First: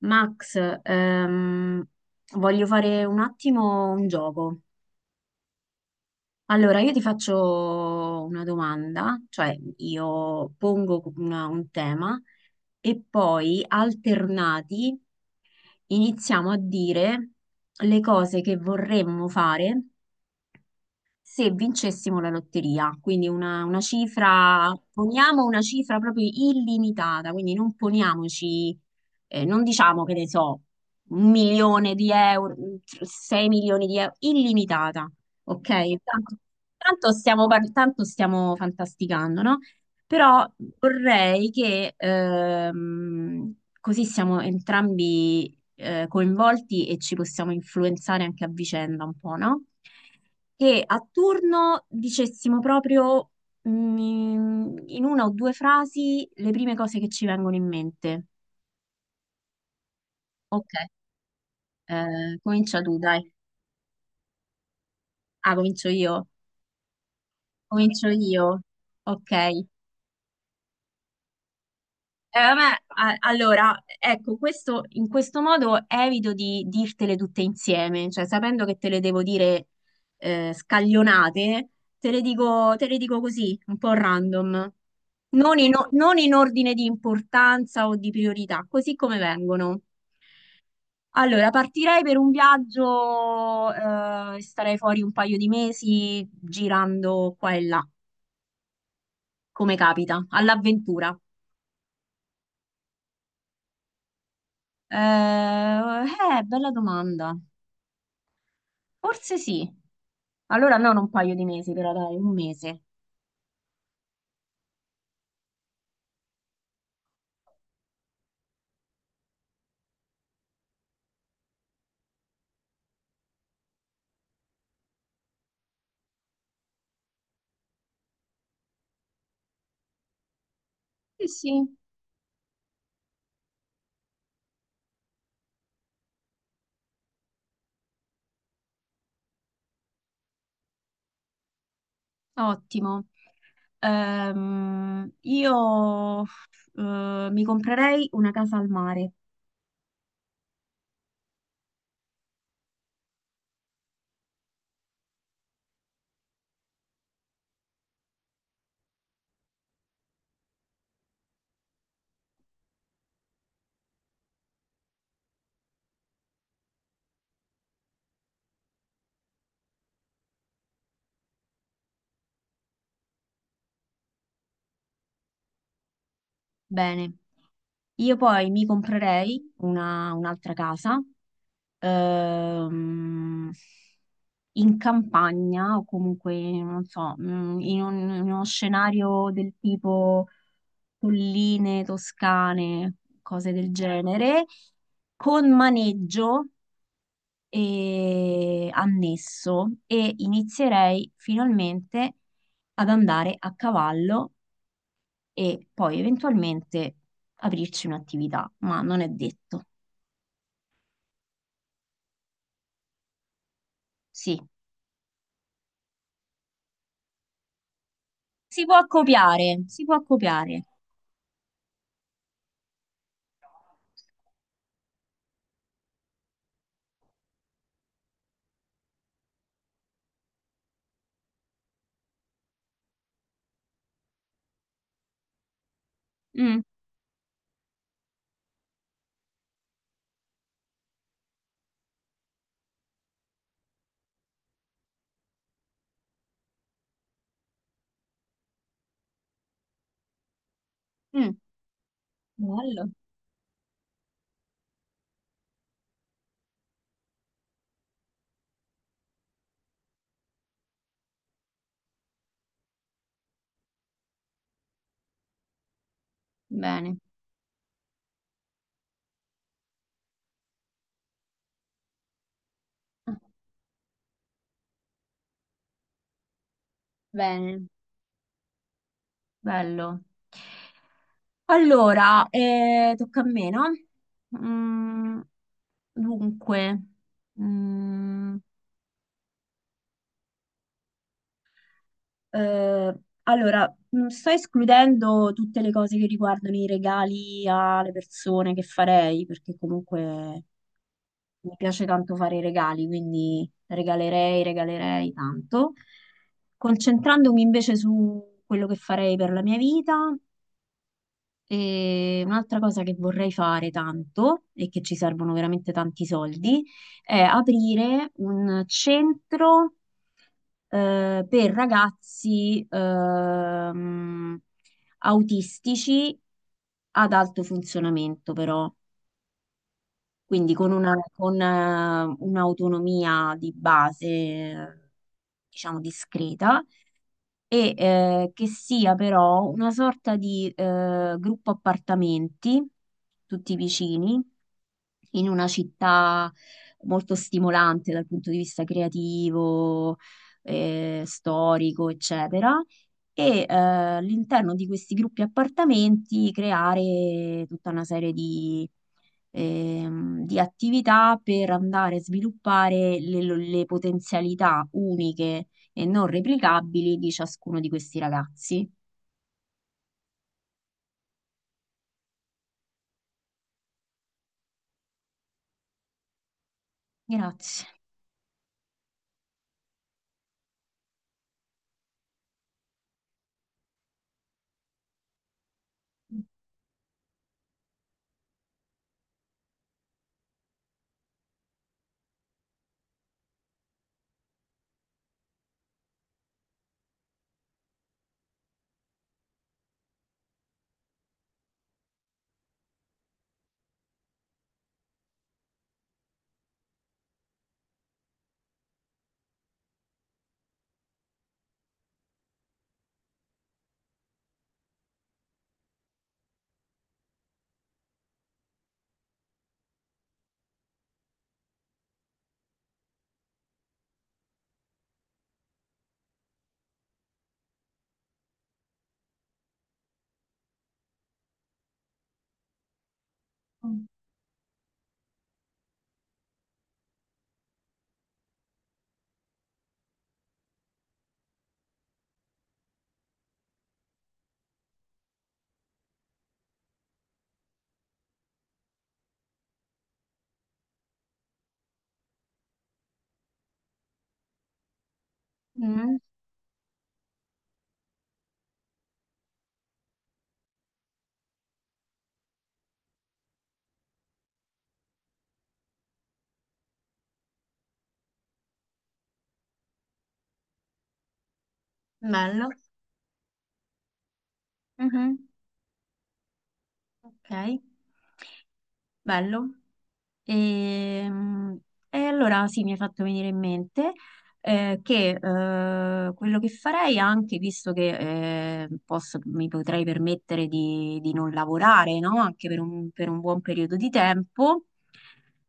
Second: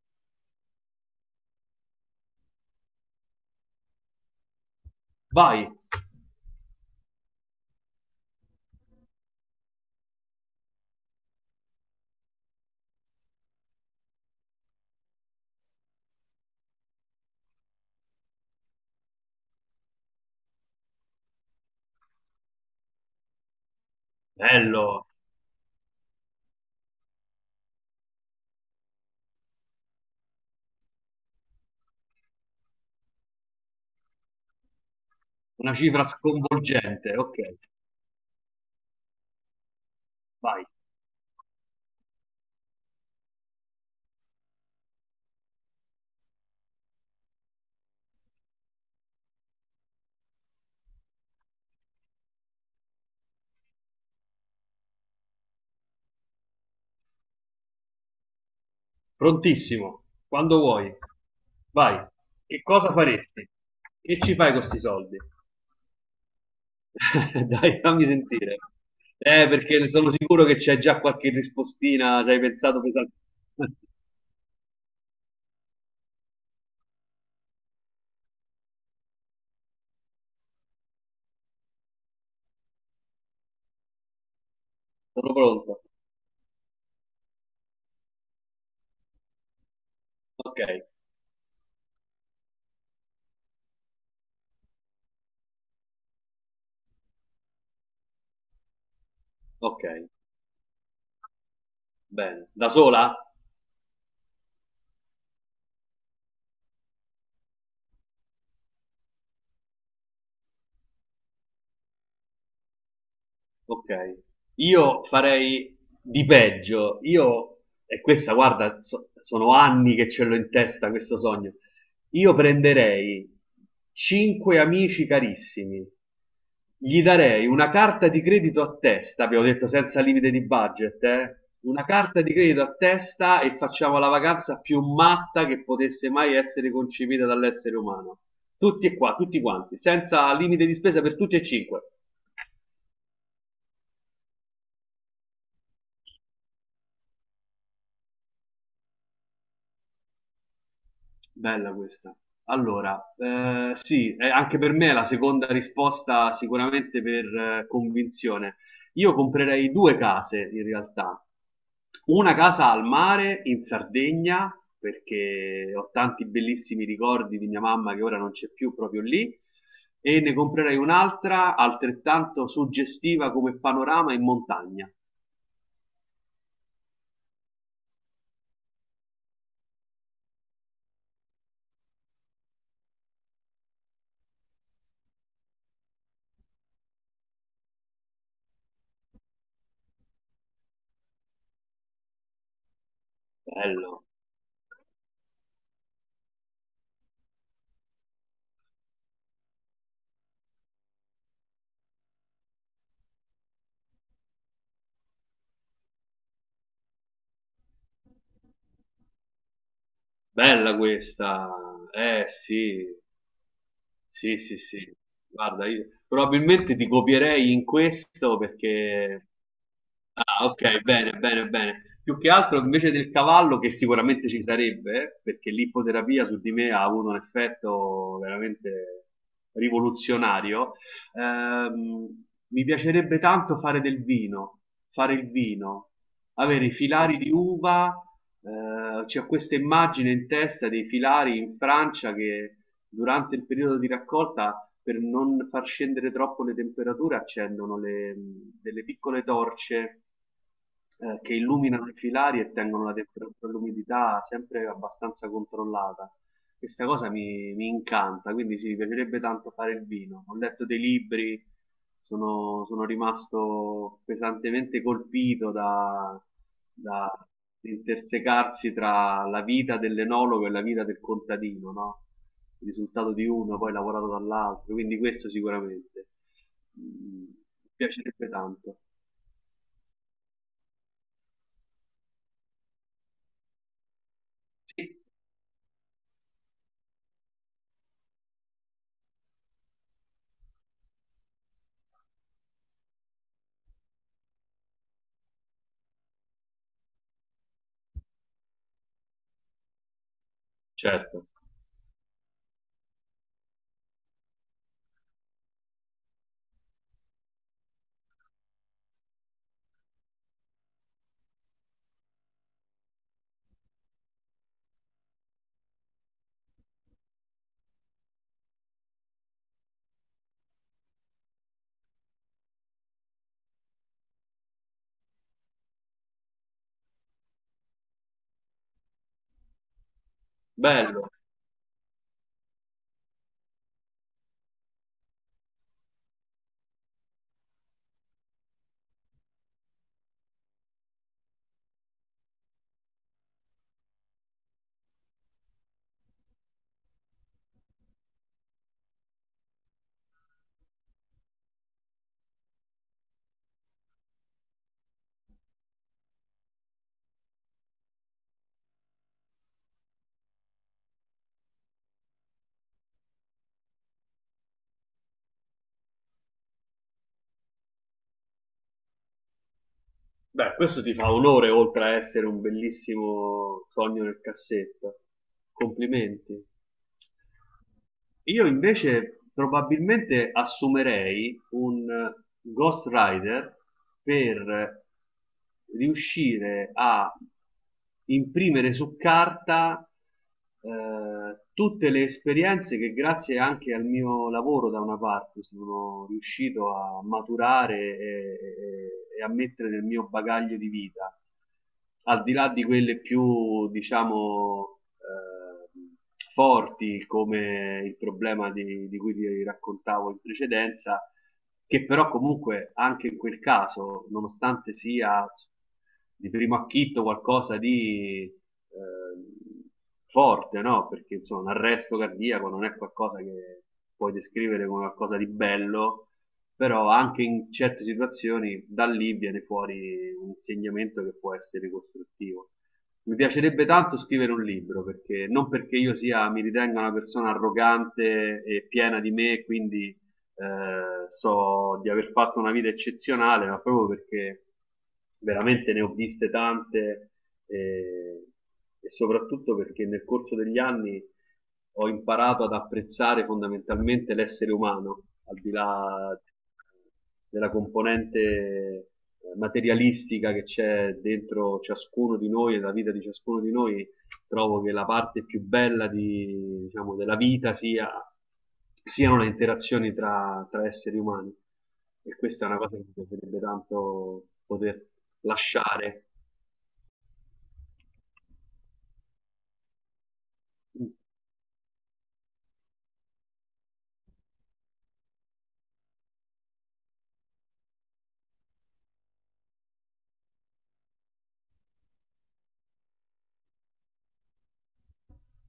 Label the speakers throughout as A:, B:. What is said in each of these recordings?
A: Max, ehm, voglio fare un attimo un gioco.
B: Vai,
A: Allora, io ti faccio una domanda, cioè io pongo un tema e poi alternati iniziamo a dire le cose che vorremmo fare se vincessimo la lotteria, quindi una cifra,
B: bello,
A: poniamo una cifra proprio illimitata, quindi non poniamoci, non diciamo che ne so, un milione di euro, sei milioni di euro, illimitata, ok?
B: una cifra
A: Tanto, tanto
B: sconvolgente. Ok,
A: tanto stiamo fantasticando, no? Però
B: vai,
A: vorrei che così siamo entrambi coinvolti e ci possiamo influenzare anche a vicenda un po', no? Che a turno dicessimo proprio, mm, in una o due frasi le prime cose che ci vengono in mente.
B: prontissimo, quando
A: Ok,
B: vuoi. Vai, che
A: comincia
B: cosa
A: tu, dai.
B: faresti? Che ci fai con questi soldi?
A: Ah, comincio io.
B: Dai, fammi
A: Comincio
B: sentire.
A: io. Ok.
B: Perché ne sono sicuro che c'è già qualche rispostina, ci hai pensato pesante.
A: Allora, ecco, questo, in questo modo evito di dirtele tutte insieme, cioè sapendo che te le devo dire scaglionate, te le dico così, un po' random,
B: Sono pronto.
A: non in ordine di importanza o di priorità, così come vengono.
B: Ok,
A: Allora, partirei per un viaggio, starei fuori un paio di mesi girando qua e là, come
B: ok,
A: capita, all'avventura.
B: bene. Da sola?
A: Bella domanda. Forse sì. Allora non un paio di mesi, però dai, un mese.
B: Ok, io farei di peggio. Io, e questa, guarda, sono anni che ce l'ho in testa questo sogno. Io prenderei cinque amici carissimi, gli darei una carta di credito a testa, abbiamo detto senza limite di budget,
A: Sì,
B: eh?
A: sì,
B: Una carta di credito a testa e facciamo la vacanza più matta che potesse mai essere concepita dall'essere umano. Tutti e qua, tutti quanti, senza limite di spesa per tutti e cinque.
A: ottimo. Io mi comprerei una casa al mare.
B: Bella questa. Allora, sì, anche per me è la seconda risposta sicuramente per convinzione. Io comprerei due case in realtà. Una casa al mare in Sardegna, perché ho tanti bellissimi ricordi di mia mamma che ora non c'è più proprio lì, e ne comprerei un'altra altrettanto suggestiva come panorama in montagna.
A: Bene. Io poi mi comprerei un'altra casa, ehm, in campagna o comunque, non so, in uno scenario del tipo colline toscane, cose del
B: Bello,
A: genere, con maneggio, e annesso, e inizierei finalmente ad andare a cavallo e poi eventualmente aprirci un'attività, ma non è detto.
B: bella questa. Eh sì, sì,
A: Sì,
B: sì, sì. Guarda, io probabilmente ti copierei in questo
A: si può
B: perché...
A: copiare, si può
B: Ah,
A: copiare.
B: ok, bene, bene, bene. Più che altro invece del cavallo, che sicuramente ci sarebbe, perché l'ippoterapia su di me ha avuto un effetto veramente rivoluzionario, mi piacerebbe tanto fare del vino, fare il vino,
A: Mm,
B: avere i filari di uva, c'è questa immagine in testa dei filari in Francia che durante il periodo di raccolta per non far scendere troppo le temperature accendono delle piccole torce
A: mm,
B: che illuminano i filari e tengono
A: bello,
B: la temperatura e l'umidità sempre abbastanza controllata. Questa cosa mi incanta, quindi sì, mi piacerebbe tanto fare il vino. Ho letto dei libri, sono rimasto pesantemente colpito da,
A: bene.
B: da intersecarsi tra la vita dell'enologo e la vita del contadino, no? Il risultato
A: Ah,
B: di uno poi lavorato dall'altro, quindi questo sicuramente. Mm,
A: bene,
B: mi piacerebbe tanto.
A: bello. Allora, tocca a me, no?
B: Sì,
A: Mm, dunque, mm, Eh, allora, sto escludendo tutte le cose che riguardano i regali alle persone che farei, perché comunque
B: certo.
A: mi piace tanto fare i regali, quindi regalerei tanto. Concentrandomi invece su quello che farei per la mia vita, e un'altra cosa che vorrei fare tanto e che ci servono veramente tanti soldi è aprire un centro per ragazzi, autistici ad alto funzionamento, però, quindi con
B: Bello.
A: un'autonomia di base, diciamo, discreta, e che sia però una sorta di gruppo appartamenti, tutti vicini, in una città molto stimolante dal punto di vista creativo, storico, eccetera, e all'interno di questi gruppi appartamenti creare tutta una serie di attività per andare a sviluppare le potenzialità uniche e non replicabili di ciascuno di questi ragazzi.
B: Beh, questo ti fa onore oltre a essere un bellissimo sogno nel cassetto. Complimenti.
A: Grazie.
B: Io invece probabilmente assumerei un Ghost Rider per riuscire a imprimere su carta tutte le esperienze che grazie anche al mio lavoro da una parte sono riuscito a maturare e a mettere nel mio bagaglio di vita, al di là di quelle più, diciamo, forti come il problema di cui ti raccontavo in precedenza che però comunque anche in quel caso, nonostante sia di primo acchito qualcosa di forte, no? Perché insomma un arresto cardiaco non è qualcosa che puoi descrivere come qualcosa di bello, però anche in certe situazioni da lì viene fuori un insegnamento che può essere costruttivo. Mi piacerebbe tanto scrivere un libro, perché non perché io sia, mi ritenga una persona arrogante e piena di me, quindi so di aver fatto una vita eccezionale, ma proprio perché veramente ne ho viste tante eh, e soprattutto perché nel corso degli anni ho imparato ad apprezzare fondamentalmente l'essere umano, al di
A: Mm,
B: là della componente materialistica che c'è dentro ciascuno di noi e la vita di ciascuno di noi, trovo che la parte più bella di, diciamo, della vita sia, siano le interazioni tra, tra esseri umani. E questa è
A: bello.
B: una cosa che mi piacerebbe tanto poter
A: Mhm.
B: lasciare.
A: Ok, bello.
B: Mm,
A: E, mm, e allora sì, mi hai fatto venire in mente che quello che farei anche, visto che mi potrei permettere di non lavorare, no? Anche per per un buon periodo di tempo,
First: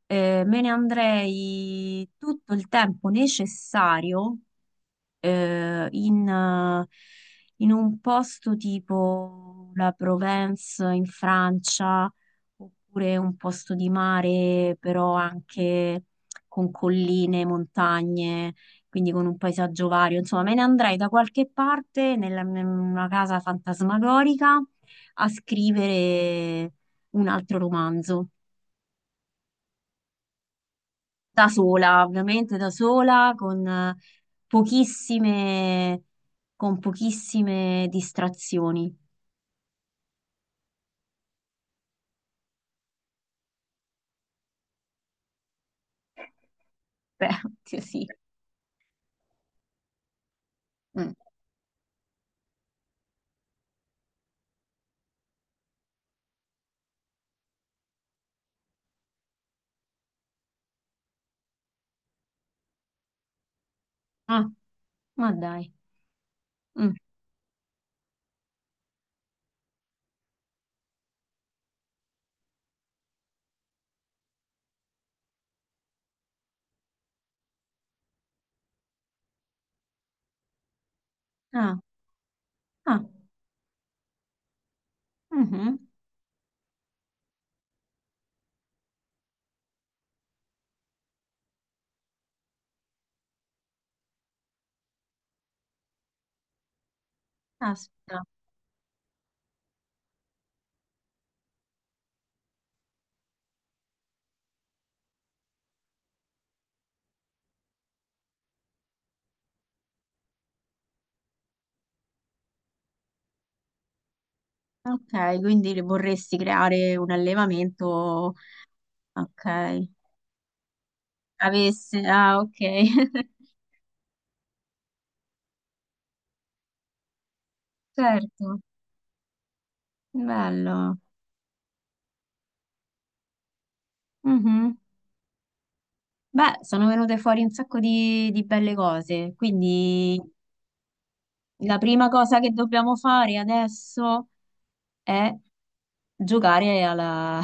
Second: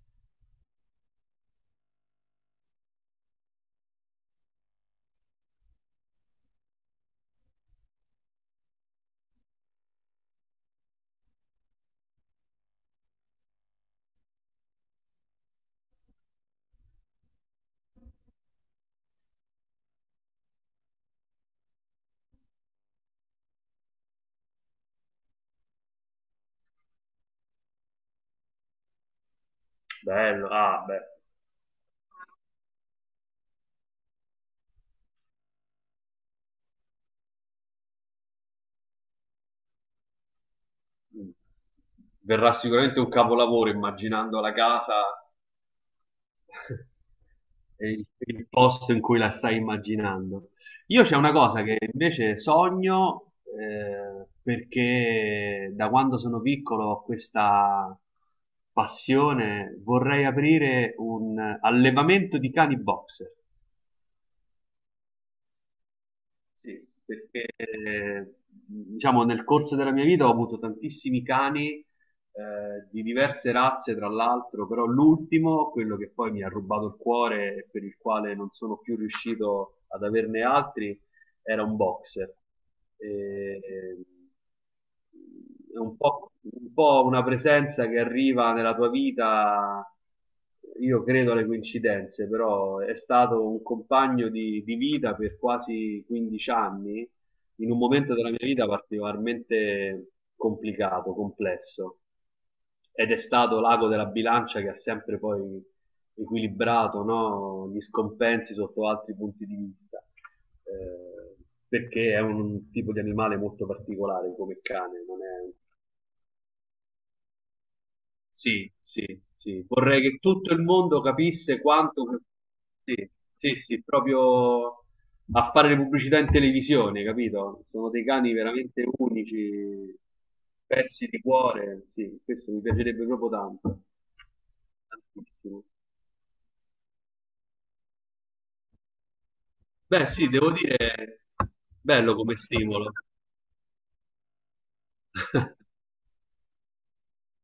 A: me ne andrei tutto il tempo necessario eh, in, eh, in un posto tipo la Provence in Francia, oppure un posto di mare, però anche con colline, montagne, quindi con un paesaggio vario. Insomma, me ne andrei da qualche parte, in una casa fantasmagorica, a scrivere un altro romanzo.
B: bello, ah, beh.
A: Da sola, ovviamente da sola, con pochissime, con pochissime distrazioni.
B: Mm. Verrà sicuramente un capolavoro immaginando la casa
A: Beh, oddio,
B: è
A: sì.
B: il posto in cui la stai immaginando. Io
A: Mm.
B: c'è una cosa che invece sogno perché da quando sono piccolo ho questa passione, vorrei aprire un allevamento di cani boxer.
A: Ah, ma dai.
B: Sì,
A: Mm.
B: perché diciamo nel corso della mia vita ho avuto tantissimi cani di diverse razze, tra l'altro, però l'ultimo, quello che poi mi ha rubato il cuore e per il quale non sono più riuscito ad averne altri, era un
A: Ah,
B: boxer.
A: ah,
B: E-
A: mhm.
B: è un po' una presenza che arriva nella tua vita, io credo alle coincidenze, però è stato un compagno di vita per quasi 15 anni, in un momento
A: Aspetta.
B: della mia vita particolarmente complicato, complesso. Ed è stato l'ago della bilancia che ha sempre poi equilibrato no? Gli scompensi sotto altri punti di vista, eh, perché è un tipo di animale molto particolare come cane. Non
A: Ok,
B: è... un-
A: quindi le vorresti creare un allevamento.
B: Sì, sì, sì.
A: Ok.
B: Vorrei che tutto il mondo capisse
A: Avesse,
B: quanto...
A: ah, ok.
B: Sì, sì, sì, proprio a fare le pubblicità in televisione, capito? Sono dei cani
A: Certo,
B: veramente unici,
A: bello.
B: pezzi di cuore, sì, questo mi piacerebbe proprio tanto,
A: Mhm.
B: tantissimo.
A: Beh, sono venute fuori un sacco di belle cose,
B: Beh,
A: quindi
B: sì, devo dire,
A: la prima
B: bello come
A: cosa che
B: stimolo.
A: dobbiamo fare adesso è giocare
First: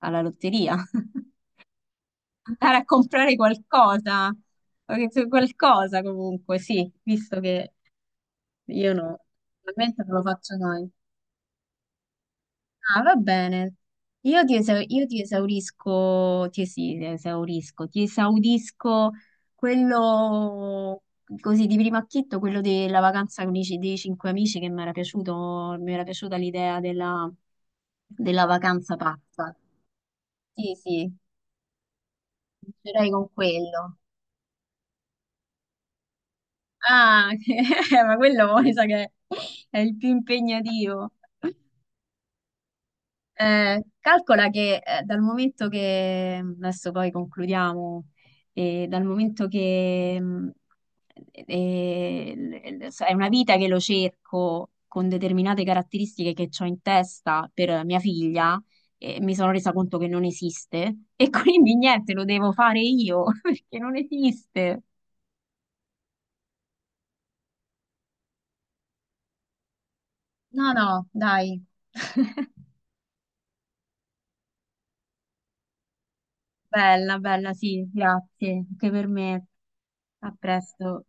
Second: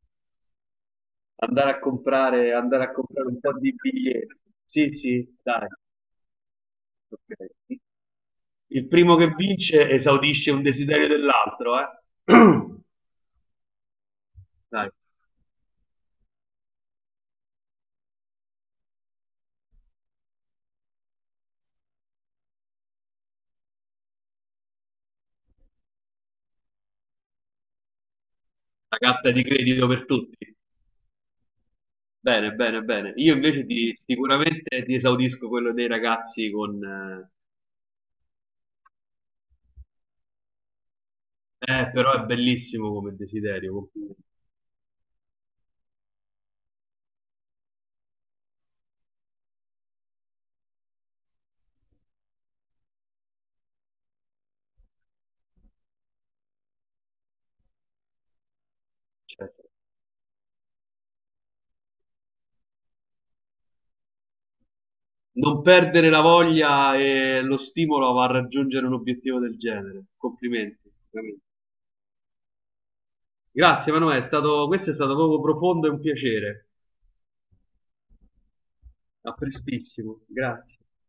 A: alla lotteria. Andare a
B: Andare a comprare
A: comprare
B: un po' di
A: qualcosa,
B: biglietti. Sì, sì, dai.
A: qualcosa comunque, sì, visto che
B: Ok. Il
A: io
B: primo
A: no,
B: che vince
A: normalmente non lo
B: esaudisce
A: faccio
B: un
A: noi.
B: desiderio dell'altro, eh?
A: Ah, va bene.
B: Dai,
A: Io ti esaurisco, ti esaudisco quello così di primo acchitto, quello della vacanza con dei cinque amici che mi era piaciuta l'idea della vacanza
B: la carta di
A: pazza.
B: credito per tutti.
A: Sì, sì.
B: Bene, bene,
A: Vincerei
B: bene.
A: con
B: Io invece ti,
A: quello.
B: sicuramente ti esaudisco quello dei ragazzi con...
A: Ah, ma quello mi sa che è il più impegnativo.
B: Però è bellissimo come desiderio. Complimenti.
A: Calcola che dal momento che, mm, adesso poi concludiamo, dal momento che l- l- è una vita che lo cerco con determinate caratteristiche che ho in testa per mia figlia, mi
B: Cioè,
A: sono resa conto che non esiste e quindi niente, lo devo fare io perché non esiste.
B: non perdere la voglia e lo stimolo a raggiungere un obiettivo del genere.
A: No,
B: Complimenti,
A: no,
B: veramente.
A: dai.
B: Grazie Emanuele, questo è stato proprio profondo e un piacere.
A: Bella, bella, sì, grazie, anche per
B: A
A: me.
B: prestissimo,
A: A
B: grazie.
A: presto.